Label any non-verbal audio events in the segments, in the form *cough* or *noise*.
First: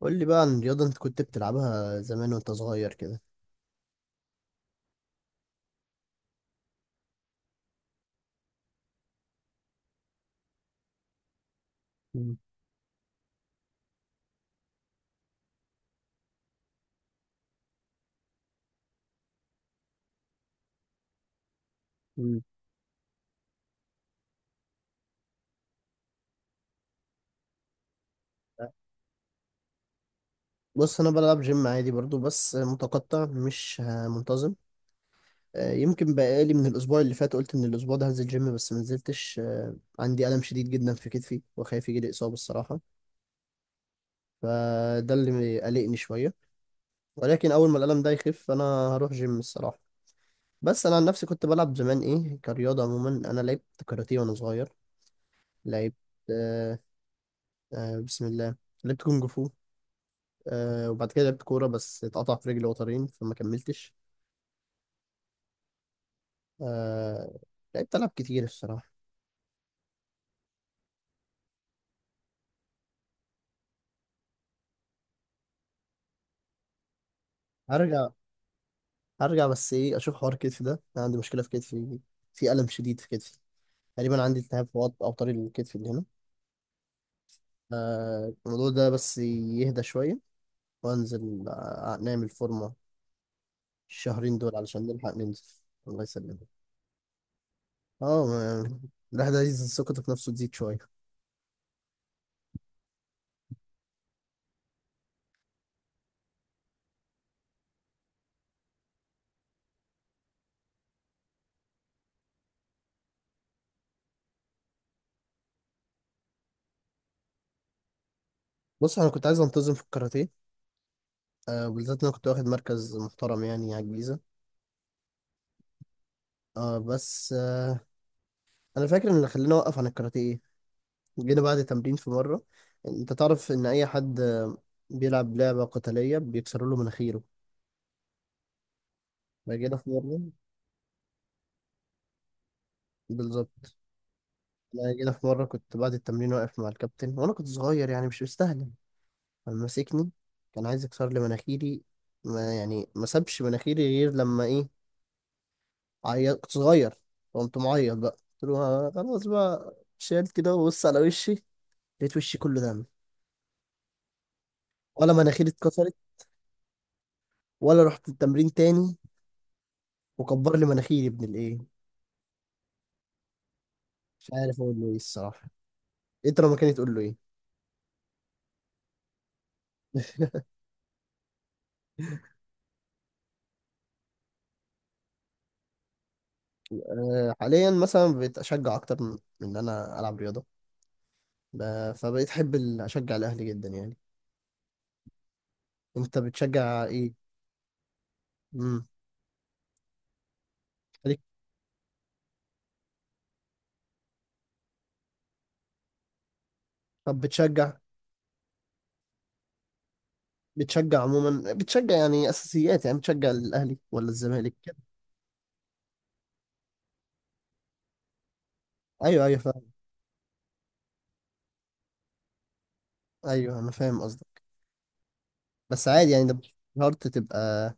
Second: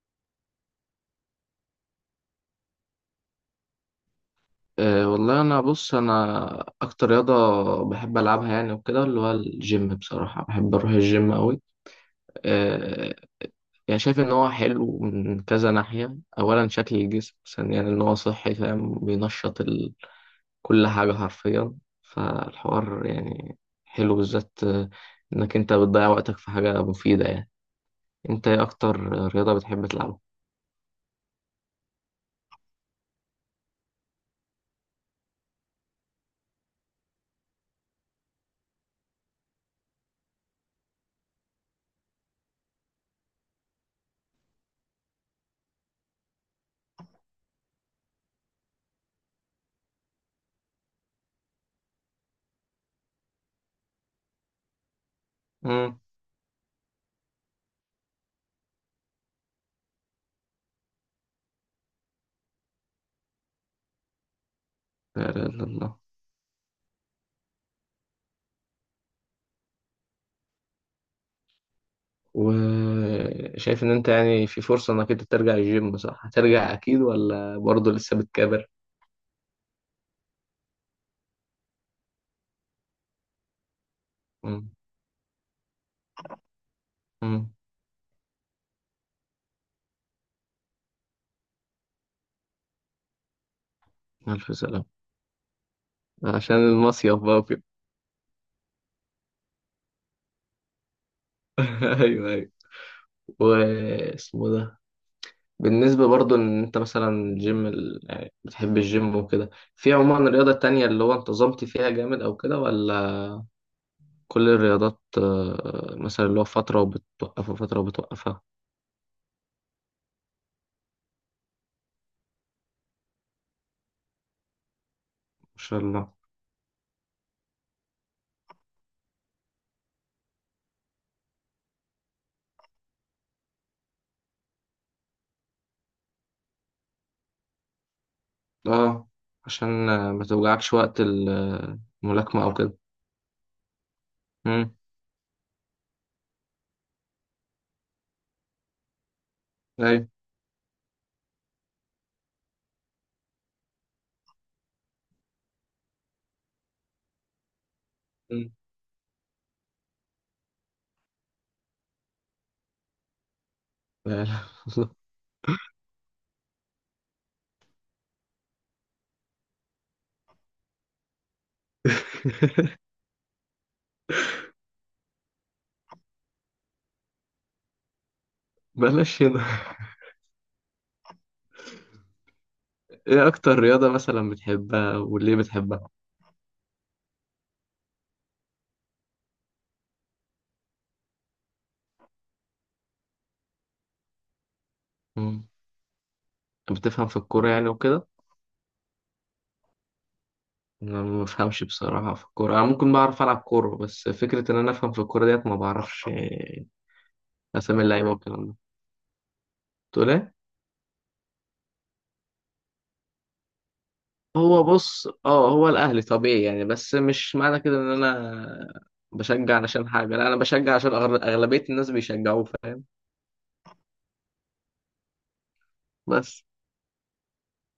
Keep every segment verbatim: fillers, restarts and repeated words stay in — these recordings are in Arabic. قول لي بقى عن الرياضة انت كنت بتلعبها زمان وانت صغير كده. أه والله، انا بص، انا اكتر رياضه بحب العبها يعني وكده اللي هو الجيم. بصراحه بحب اروح الجيم قوي. مم. أه، يعني شايف ان هو حلو من كذا ناحيه، اولا شكل الجسم، ثانيا ان هو صحي، فاهم، بينشط ال... كل حاجه حرفيا، مم. فالحوار يعني حلو بالذات، آه، انك انت بتضيع وقتك في حاجه مفيده يعني. انت ايه اكتر رياضه بتحب تلعبها؟ بص انا بلعب جيم عادي برضو بس متقطع مش آه، منتظم. آه، يمكن بقالي من الاسبوع اللي فات قلت ان الاسبوع ده هنزل جيم بس ما نزلتش، آه، عندي الم شديد جدا في كتفي وخايف يجي لي اصابة الصراحة. فده اللي قلقني شوية، ولكن اول ما الالم ده يخف انا هروح جيم الصراحة. بس انا عن نفسي كنت بلعب زمان ايه كرياضة. عموما انا لعبت كاراتيه وانا صغير، لعبت امم. آه، آه، بسم الله، لعبت كونج فو. آه وبعد كده لعبت كورة بس اتقطع في رجلي وترين فما كملتش. لا، لا، لا. آه لعبت ألعاب كتير الصراحة. وشايف إن أنت يعني في فرصة إنك أنت ترجع الجيم صح؟ هترجع أكيد ولا برضه هرجع، لسه بتكابر؟ هرجع بس إيه، أشوف حوار كتفي ده، أنا عندي مشكلة في كتفي، في ألم شديد في كتفي. تقريبا عندي التهاب مم. في وط- أوتار الكتف اللي هنا. مم. آه الموضوع ده بس يهدى شوية وأنزل، آه، نعمل فورمة الشهرين ألف دول علشان سلامة. نلحق ننزل. الله يسلمك. عشان المصيف بقى وكده. اه ما- *laughs* الواحد عايز ثقته في نفسه تزيد شوية. *laughs* أيوه، أيوه، واسمه ده. بالنسبة برضه إن أنت مثلا الجيم ال... يعني بتحب الجيم وكده، في عموما رياضة تانية اللي هو انتظمت فيها جامد أو كده ولا؟ كل الرياضات آه، مثلا اللي هو فترة وبتوقفها، فترة وبتوقفها؟ بص أنا كنت عايز أنتظم في الكاراتيه، آه بالذات إن أنا كنت واخد مركز محترم يعني على الجيزة. ما شاء الله. اه بس آه، انا فاكر ان اللي خلاني اوقف عن الكاراتيه إيه؟ جينا بعد تمرين في مره. انت تعرف ان اي حد آه، بيلعب لعبه قتاليه بيكسروا له مناخيره. اه، فجينا عشان في آه، مره، ما توجعكش وقت ال- الملاكمة أو كده. بالظبط، امم. انا جينا في مره كنت بعد التمرين واقف مع الكابتن وانا كنت صغير يعني مش مستاهله، ايوه. فمسكني، كان عايز يكسر لي مناخيري. ما يعني ما سابش مناخيري غير لما ايه، عيط، كنت صغير. قمت معيط بقى، قلت مم. له آه، خلاص بقى، شالت كده وبص على وشي، لقيت وشي كله دم، لا، لا. والله. ولا مناخيري اتكسرت ولا رحت التمرين تاني وكبر لي مناخيري ابن الايه. *laughs* مش عارف اقول له ايه الصراحه، انت لو مكاني تقول له ايه؟ بلاش هنا. ايه اكتر رياضة مثلا بتحبها وليه بتحبها؟ أه، حاليا مثلا بقيت اشجع اكتر من من ان انا العب رياضه. ب- فبقيت احب ال- اشجع الاهلي جدا يعني. مم. انت بتشجع بتفهم ايه؟ في الكورة يعني وكده؟ امم. انا خليك- ما بفهمش بصراحة في الكورة. انا ممكن بعرف العب كورة، بس فكرة ان انا افهم في الكورة ديت ما بعرفش. *laughs* إيه، طب بتشجع، اسامي اللعيبة والكلام ده، تقول ايه؟ بتشجع عموما، بتشجع يعني اساسيات، يعني بتشجع الاهلي ولا الزمالك هو كده؟ بص، اه هو الاهلي طبيعي يعني، بس مش معنى كده ان انا ايوه، ايوه بشجع فاهم، علشان حاجة، لا انا بشجع عشان أغل- اغلبية الناس بيشجعوه، فاهم. ايوه انا فاهم قصدك، بس عادي يعني ده بس، مش شرط تبقى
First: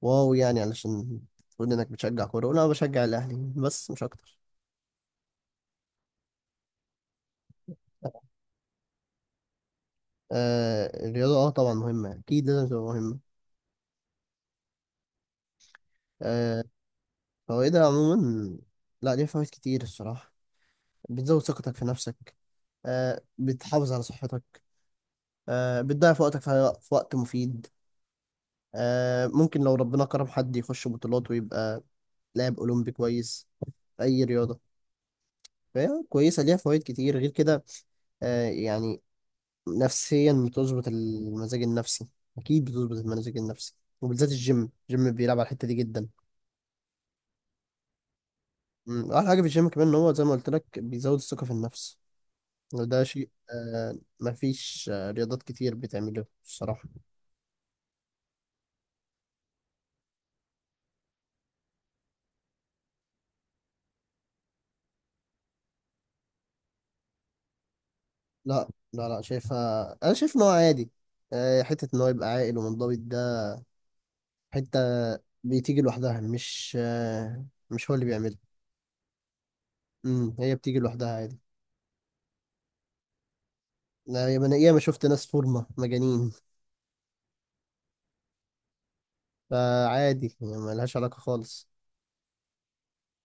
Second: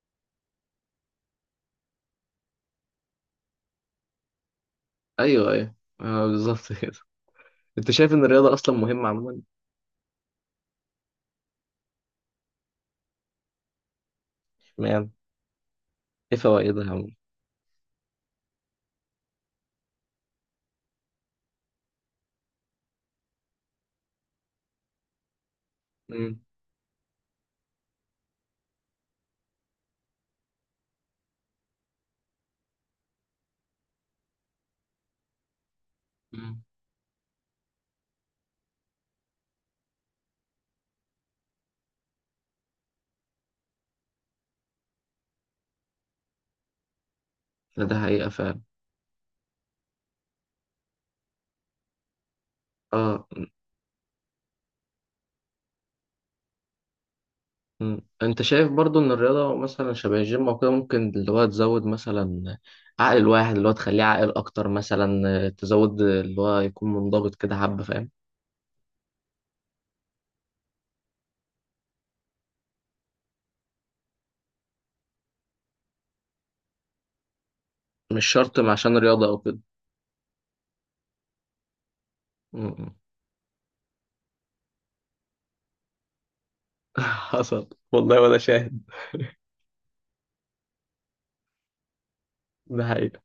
واو يعني علشان تقول انك بتشجع كوره. ولا انا بشجع الاهلي بس مش اكتر. ايوه، ايوه، آه، بالظبط كده. انت شايف ان الرياضه اصلا مهمه عموما؟ آه الرياضة اه طبعا مهمة، أكيد لازم تبقى مهمة. اشمعنى؟ ايه آه فوائدها عموما؟ فوائدها عموما، لا ليها فوائد كتير الصراحة. بتزود ثقتك في نفسك، آه بتحافظ على صحتك، آه بتضيع في وقتك امم. في في وقت مفيد. آه ممكن لو ربنا كرم حد يخش بطولات ويبقى لاعب أولمبي كويس في أي رياضة. فهي كويسة، ليها امم. فوائد كتير غير كده. آه يعني نفسيا بتظبط المزاج النفسي، أكيد بتظبط المزاج النفسي، وبالذات الجيم، الجيم بيلعب على الحتة دي جدا. ده حقيقه فعلا. مم، احلى حاجه في الجيم كمان ان هو زي ما قلت لك بيزود الثقه في النفس، وده اه. شيء آه مفيش آه رياضات كتير بتعمله الصراحه. امم. انت شايف برضو ان الرياضه مثلا شبه الجيم او كده ممكن اللي هو تزود مثلا عقل الواحد، اللي هو تخليه عاقل اكتر مثلا، آه، تزود اللي هو يكون منضبط كده حبه، فاهم؟ لا لا لا شايفها، انا شايف ان هو عادي. آه حته ان هو يبقى عاقل ومنضبط ده، حته بتيجي لوحدها، مش آه مش هو اللي مش بيعملها. شرط عشان رياضه او كده. امم، هي بتيجي لوحدها عادي. امم. لا، يا انا ياما شفت ناس فورمه مجانين، *laughs* حصل والله ولا شاهد؟ فعادي يعني ملهاش علاقه خالص. ده حقيقه.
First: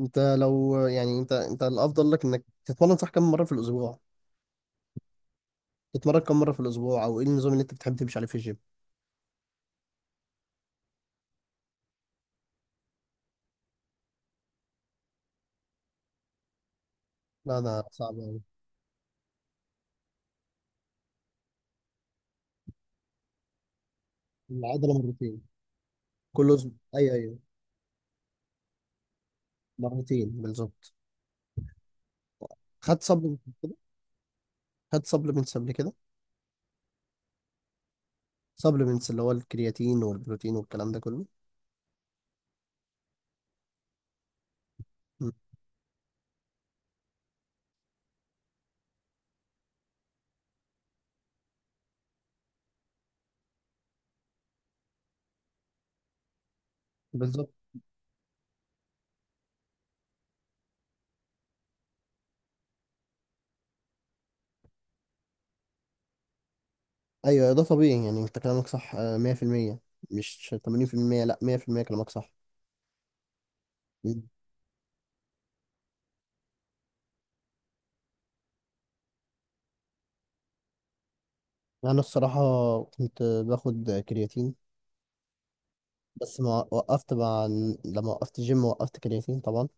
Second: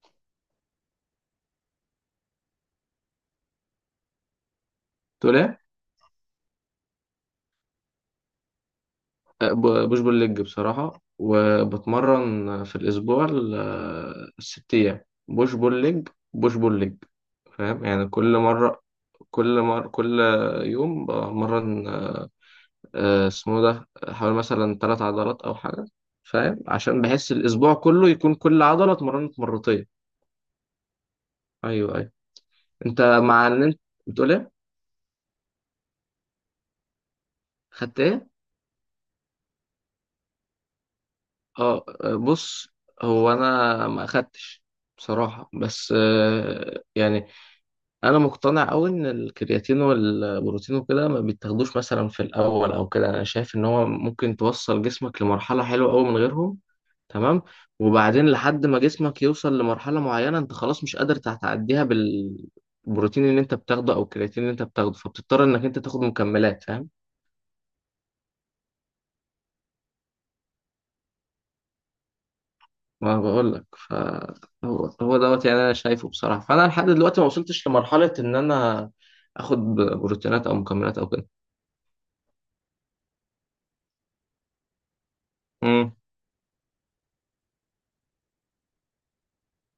انت لو يعني انت انت الافضل لك انك تتمرن صح، كم مره في الاسبوع تقول ايه؟ تتمرن، كم مرة في الأسبوع أو إيه النظام اللي أنت بتحب تمشي عليه في الجيم؟ أه، ب- بوش بول ليج بصراحة، وبتمرن في الأسبوع ال- الست أيام. بوش بول ليج، بوش بول ليج. لا، أنا فاهم يعني، صعب كل أوي. مرة، كل مرة، كل يوم بمرن آه، آه، اسمه ده حوالي مثلا العضلة تلات مرتين، عضلات أو حاجة. كل فاهم، أسبوع، عشان أيوه بحس أيوه، الأسبوع كله يكون كل عضلة اتمرنت مرتين. مرتين بالظبط. أيوه، أيوه. أنت، خدت سبلمنت مع إن كده، أنت بتقول إيه؟ خدت سبلمنتس قبل كده، خدت إيه؟ سبلمنتس اللي هو الكرياتين والبروتين والكلام ده كله. أه، آه، بص، هو أنا ما أخدتش مم. بصراحة، بس آه، يعني. انا مقتنع قوي ان الكرياتين والبروتين وكده ما بيتاخدوش مثلا في الاول او كده. انا شايف ان هو ممكن توصل جسمك لمرحله حلوه قوي من غيرهم. تمام. بالظبط. وبعدين لحد ما جسمك يوصل لمرحله معينه، انت خلاص مش قادر تعديها بالبروتين اللي انت بتاخده او الكرياتين اللي انت بتاخده، فبتضطر انك انت تاخد مكملات، فاهم. أيوه ده طبيعي يعني أنت كلامك صح، آه، مية في المية، مش تمانين في المية، لا مية في المية كلامك صح. ما بقول لك ف. مم. هو هو دوت يعني، انا شايفه بصراحه. فانا لحد دلوقتي ما وصلتش لمرحله ان انا اخد بروتينات او مكملات او أنا الصراحة كنت باخد كرياتين كده. بس ما وقفت مع، لما وقفت جيم وقفت كرياتين طبعا.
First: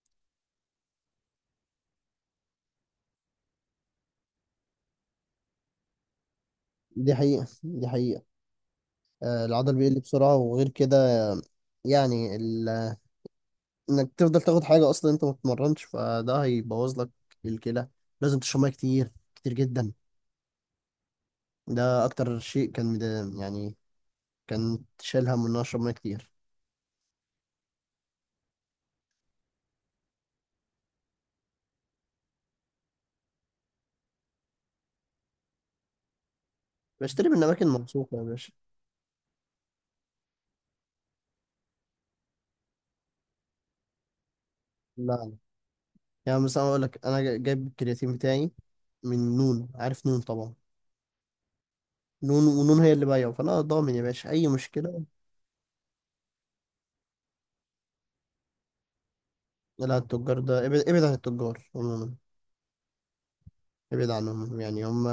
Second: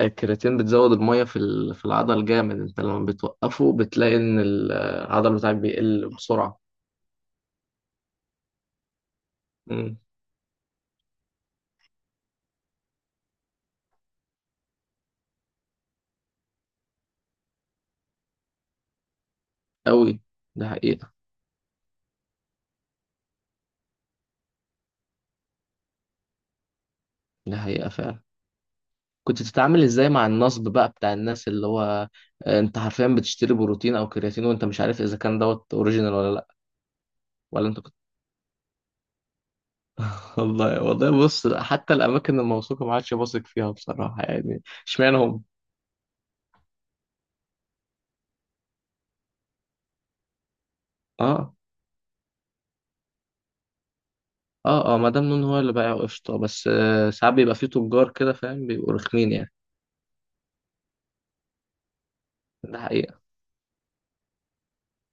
الكرياتين بتزود المية في ال- في العضل جامد. انت لما بتوقفه بتلاقي ان العضل بتاعك بيقل بسرعة. دي حقيقة، دي حقيقة، آه، العضل امم. بيقل بسرعة وغير كده. آه، يعني ال... انك تفضل تاخد حاجة اصلا انت ما بتتمرنش، فده هيبوظ لك الكلى. لازم تشرب ميه كتير كتير جدا. قوي. ده حقيقة. ده اكتر شيء كان مد- يعني كان شايل هم ان انا اشرب ميه كتير. ده حقيقة فعلا. كنت بتتعامل ازاي مع النصب بقى بتاع الناس، اللي هو آه، انت حرفيا بتشتري بروتين او كرياتين وانت مش عارف اذا كان دوت اوريجينال ولا لا؟ بشتري من اماكن ولا انت كنت؟ موثوقة يا باشا. *laughs* والله، والله، بص حتى الاماكن الموثوقة ما عادش بثق فيها بصراحة يعني. لا اشمعنى لا. هم؟ يعني مثلا اقول لك انا جا- جايب الكرياتين بتاعي من نون، عارف نون طبعا، اه، نون، ونون هي اللي بايعه فانا ضامن يا باشا اي اه، اه، مشكلة. مدام نون هو اللي بايع قشطة، بس آه، ساعات بيبقى فيه تجار كده، فاهم، بيبقوا رخمين يعني. لا، التجار ده ابعد، ابعد عن التجار عموما، ده حقيقة. ابعد عنهم. يعني هم،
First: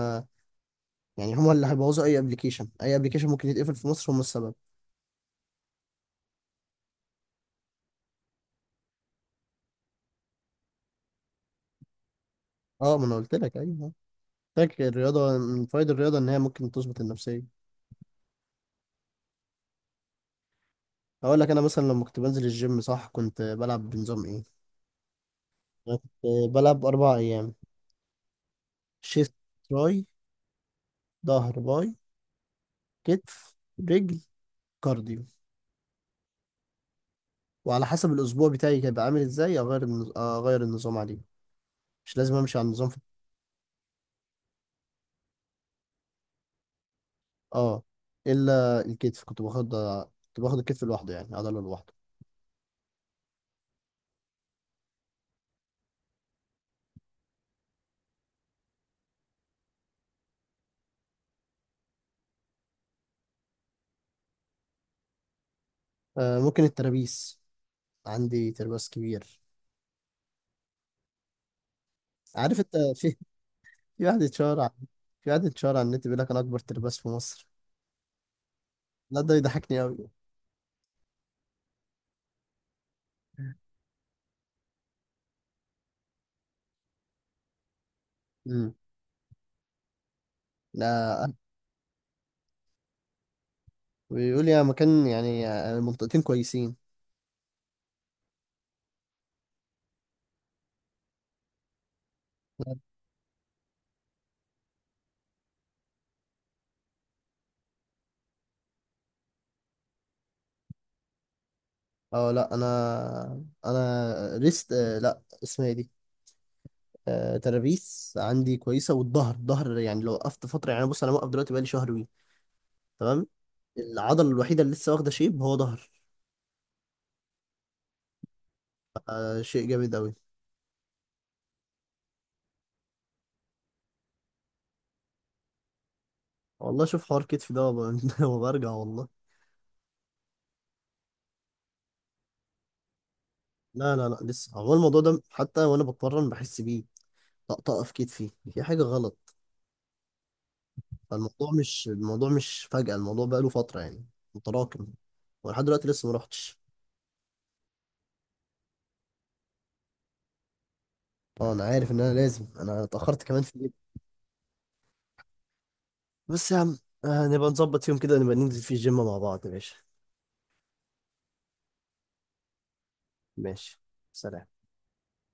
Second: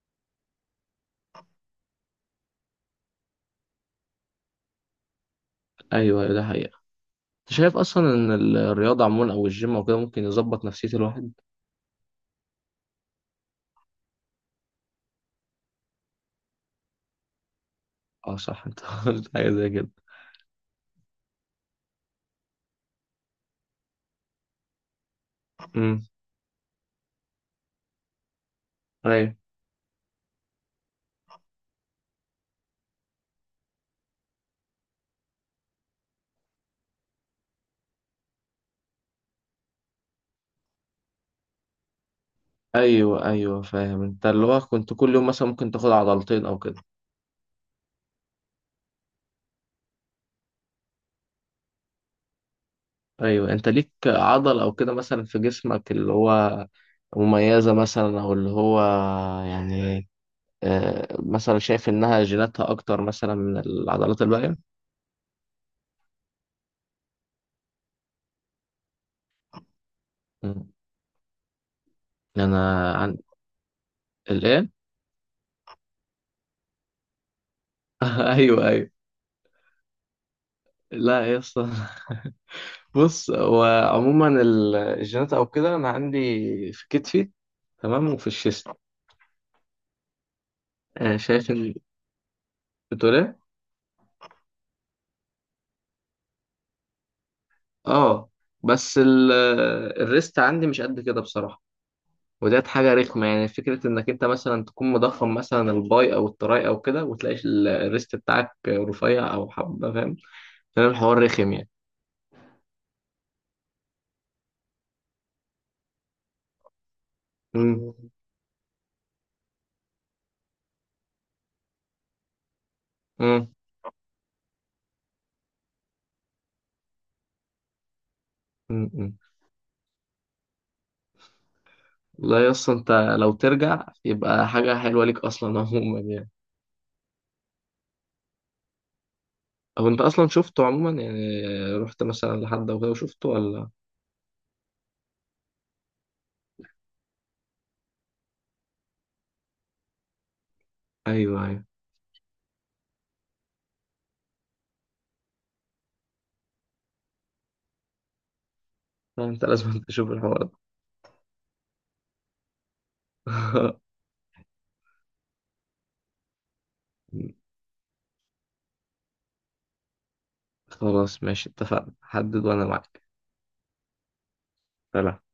يعني هما اللي هيبوظوا اي ابلكيشن اي ابلكيشن ممكن يتقفل في مصر هما السبب. ايوه، ايوه، ده حقيقة. انت شايف اصلا ان ال- الرياضة عموما او الجيم او كده ممكن يظبط نفسية الواحد؟ اه، ما انا قلت لك ايوه، فاكر الرياضه من فوائد الرياضه ان هي ممكن تظبط النفسيه. اه، صح، انت *laughs* قلت حاجة زي كده. هقول لك انا مثلا لما كنت بنزل الجيم صح كنت بلعب بنظام ايه. أنا امم. كنت بلعب اربع ايام: شيست، ايوه، تراي، ظهر، باي، كتف، رجل، كارديو. وعلى حسب الاسبوع بتاعي هيبقى عامل ازاي اغير النز... اغير النظام عليه، مش لازم امشي على النظام في... ايوه، ايوه، فاهم، انت اللي هو كنت كل يوم مثلا ممكن تاخد عضلتين او كده؟ اه، الا الكتف كنت باخد، كنت باخد الكتف لوحده يعني عضله لوحده. ايوه، انت ليك عضل او كده مثلا في جسمك اللي هو مميزة مثلا، او اللي هو يعني آه، مثلا شايف انها جيناتها اكتر مثلا من العضلات الباقية؟ آه ممكن الترابيس، عندي ترباس كبير. مم. انا عارف انت في، عن. في واحد اتشهر عن- الايه؟ في واحد اتشهر على النت بيقول لك انا اكبر ترباس في مصر. *laughs* ايوه، ايوه. لا ده يضحكني قوي. لا يا اسطى. *laughs* بص، هو عموما ال- الجينات او كده، انا عندي في كتفي تمام، وفي الشيست. امم. آه، لا، شايف ان. بتقول ايه؟ بيقول يا مكان يعني، المنطقتين كويسين. اه، بس ال- الريست عندي مش قد كده بصراحه. وديت حاجه رخمه يعني، فكره انك انت مثلا تكون مضخم مثلا الباي او التراي او كده، وتلاقي ال- الريست بتاعك رفيع او حبه، فاهم. فاهم الحوار رخم يعني. اه لا، انا انا ريست آه، لا اسمها ايه دي، آه، مم. ترابيس عندي كويسه، والظهر، الظهر يعني لو وقفت فتره، يعني بص انا موقف دلوقتي بقالي شهر وي، تمام. مم. العضله الوحيده اللي لسه واخده شيب هو ظهر، مم. مم. آه، شيء جامد قوي. لا يا اسطى، انت لو ترجع يبقى حاجه حلوه ليك اصلا عموما يعني. والله شوف حوار كتفي ده وب- *laughs* وبرجع والله. هو انت اصلا شفته عموما يعني؟ رحت مثلا لحد او كده وشفته ولا؟ لا لا لا لسه، هو الموضوع ده حتى وانا بتمرن بحس بيه، طقطقه في كتفي، في حاجه غلط. ايوه، فالموضوع ايوه. مش الموضوع مش فجأة، الموضوع بقى له فتره يعني، متراكم، ولحد دلوقتي لسه ما رحتش. لا، انت لازم *laughs* تشوف الحوار ده. اه انا عارف ان انا لازم، انا اتاخرت كمان في الجيم، *laughs* بس يا عم آه نبقى نظبط يوم كده نبقى ننزل فيه الجيم مع بعض، ماشي؟ خلاص، ماشي، اتفقنا، حدد وانا معاك. ماشي. سلام. سلام.